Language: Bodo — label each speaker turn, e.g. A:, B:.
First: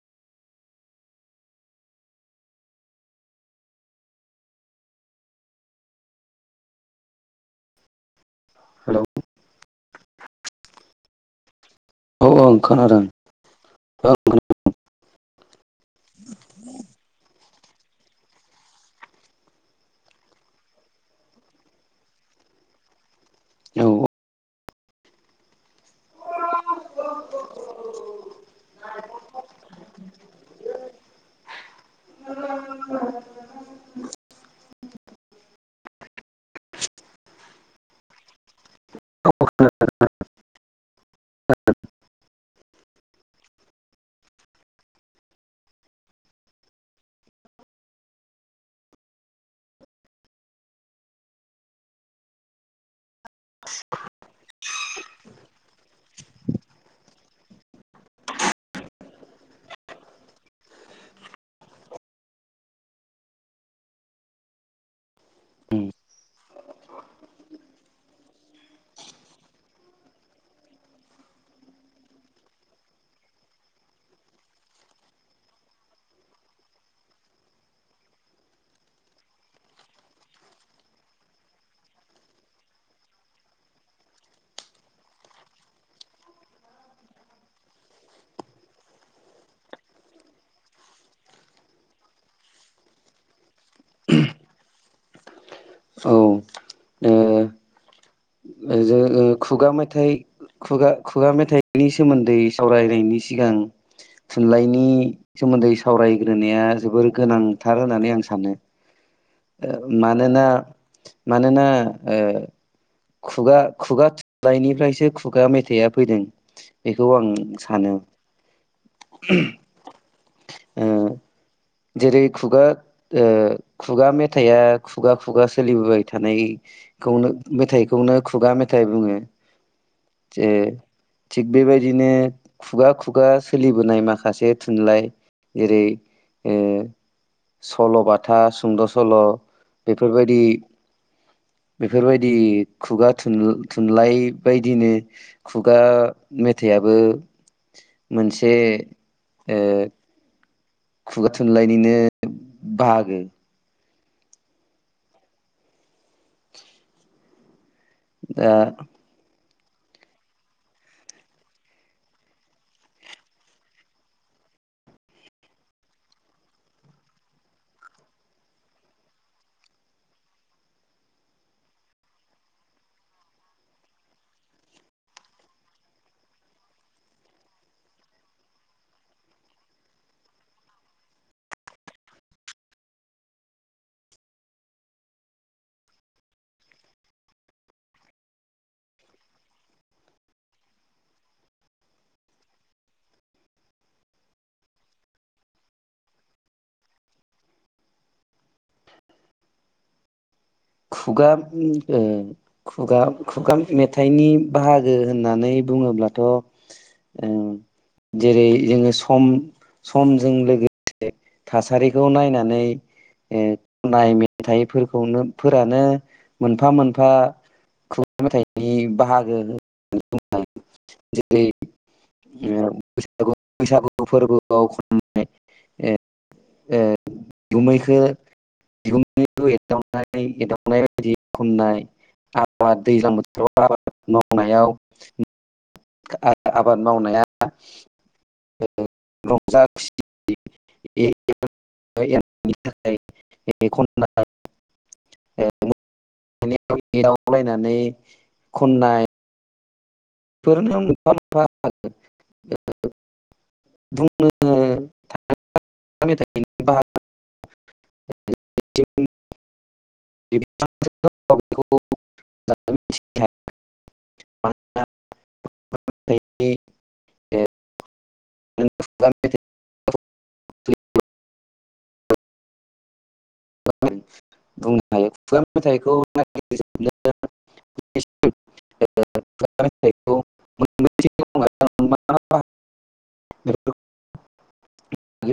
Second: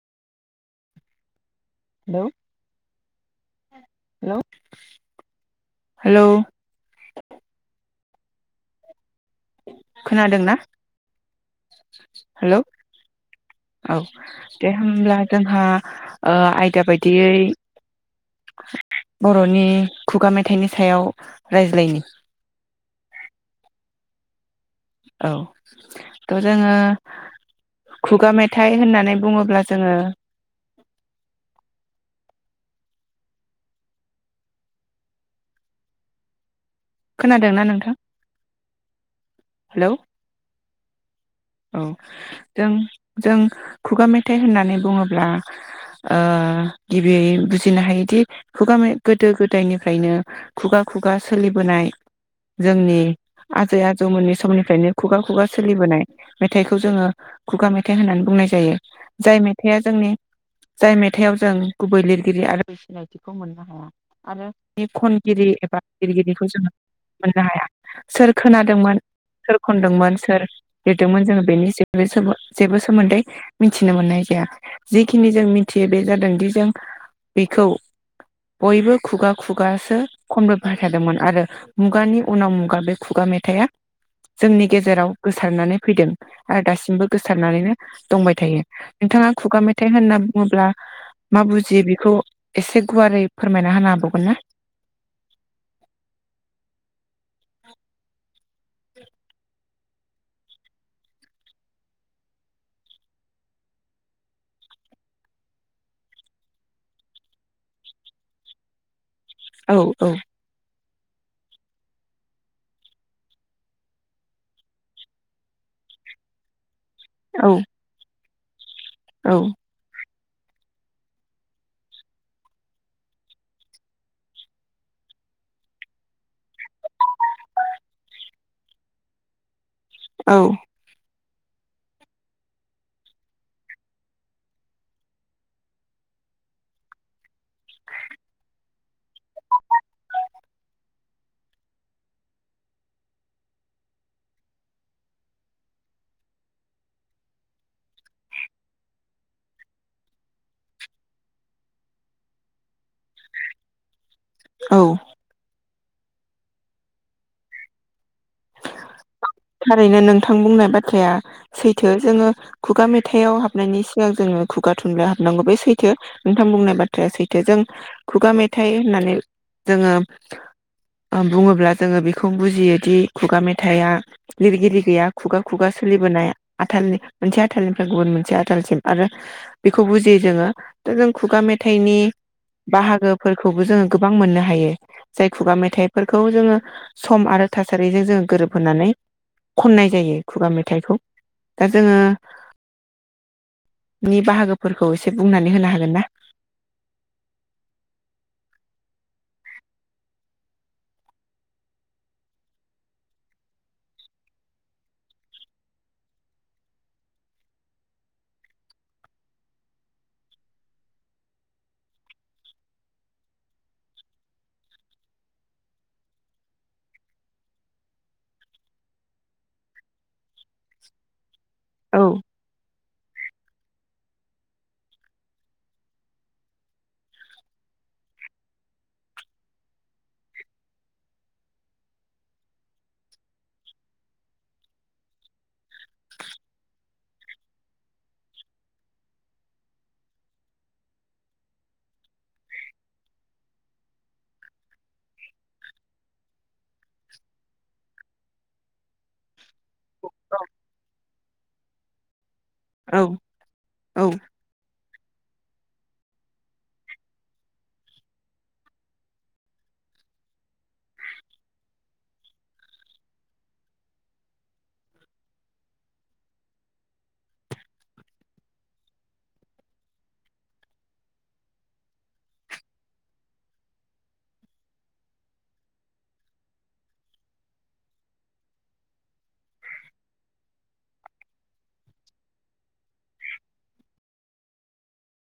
A: हेलौ हेलौ हेलौ
B: हेलौ
A: खोनादोंना?
B: औ ओं
A: हेलौ
B: खोनादों
A: औ
B: ओं
A: दे होमब्ला जोंहा ओ आयदा बायदियै बर'नि खुगा मेथाइनि सायाव रायज्लायनि
B: खोनादों औ
A: औ थ' जोङो खुगा मेथाइ होननानै बुङोब्ला जोङो खोनादोंना नोंथां? हेल' औ जों जों खुगा मेथाइ होननानै बुङोब्ला ओ गिबियै बुजिनो हायोदि खुगा मे गोदो गोदाय निफ्रायनो खुगा खुगा सोलिबोनाय जोंनि आजै आजौ मोननि समनि- फ्रायनो खुगा खुगा सोलिबोनाय। मेथाइखौ जोङो खुगा मेथाइ होननानै बुंनाय जायो। जाय मेथाइआ जोंनि जाय मेथाइ आव जों गुबै लिरगिरि आरो सिनायथिखौ मोननो हाया आरो बे खनगिरि एबा
B: उम
A: लिरगिरिखौ जोङो मोननो हाया सोर खोना दोंमोन सोर खनदोंमोन सोर लिरदों मोन जोङो बेनि जेबो सोमो जेबो सोमोन्दै मिथिनो मोननाय जाया जिखिनि जों मिथियो बे जादोंदि जों बेखौ बयबो खुगा खुगासो खनबो बाय थादोंमोन आरो मुगानि उनाव मुगा बे खुगा मेथाइआ जोंनि गेजेराव गोसारनानै फैदों आरो दासिमबो गोसारनानैनो दंबाय थायो। नोंथाङा खुगा मेथाइ होनना बुङोब्ला मा बुजियो बेखौ एसे गुवारै फोरमायना होनो हाबावगोन ना?
B: औ। जो ओ खुगा मेथाइ खुगा खुगा मेथाइनि सोमोन्दै सावराय नायनि सिगां थुनलाइनि सोमोन्दै सावराय ग्रोनाया जोबोर गोनां थार होननानै आं सानो।
A: औ
B: ओ मानोना मानोना ओ खुगा खुगा थुनलाइ निफ्रायसो खुगा मेथाइआ फैदों। बेखौ आं
A: औ
B: सानो। ओहम।
A: औ
B: ओ जेरै खुगा ओ खुगा मेथाइ आ खुगा खुगा सोलिबो बाय थानाय खौनो मेथाइ खौनो खुगा मेथाइ बुङो।
A: औ
B: जे थिग बेबायदिनो खुगा खुगा सोलिबोनाय माखासे थुनलाइ जेरै ओ सल'बाथा, सुंद' सल' बेफोर बायदि बेफोर बायदि खुगा थुन थुनलाइ बायदिनो खुगा मेथाइयाबो मोनसे ओ खुगा थुनलाइ निनो बाहागो।
A: औ
B: आ
A: थारैनो नोंथां बुंनाय बाथ्राया सैथो जोङो खुगा मेथाइलआव हाबनायनि सिगां जोङो खुगा थुनलाइ याव हाबनांगौ बे सैथो नोंथां बुंनाय बाथ्राया सैथो जों खुगा मेथाइ होननानै जोङो ओ बुङोब्ला जोङो बेखौ बुजियो दि खुगा मेथाइ आ लिरगिरि गैया खुगा खुगा सोलिबोनाय आथालनि मोनसे आथालनिफ्राय गुबुन मोनसे आथालसिम आरो बेखौ बुजियो जोङो दा जों खुगा मेथाइनि बाहागो फोरखौबो जोङो गोबां मोननो हायो जाय खुगा मेथाइ फोरखौ जोङो सम आरो थासारिजों जोङो गोरोब होनानै खननाय जायो खुगा मेथाइखौ दा जोङो नि बाहागो फोरखौ एसे बुंनानै होनो हागोन ना?
B: खुगा ओ खुगा खुगा मेथाइनि बाहागो होननानै बुङोब्लाथ' ओ जेरै जोङो सम समजों लोगो थासारिखौ नायनानै ओ खनाय मेथाइ फोरखौनो फोरानो मोनफा मोनफा खुगा मेथाइनि बाहागो [unintelligible] रै
A: औ
B: ओ बैसागु बैसागु। फोरबो आव खनाय ओ ओ बिगुमैखौ बिगुमैखौ एदावनाय एदावनाय बायदि खननाय आबाद दैजलां बोथोराव आबाद मावनायाव आबाद मावनाया [inaudible] ओ रंजा खुसि [inaudible] थाखाय [inaudible] एदाव लायनानै खननाय [unintelligible]
A: ओ औ
B: बुंनो [unintelligible] [unintelligible] [unintelligible] बुंनो हायो [unintelligible]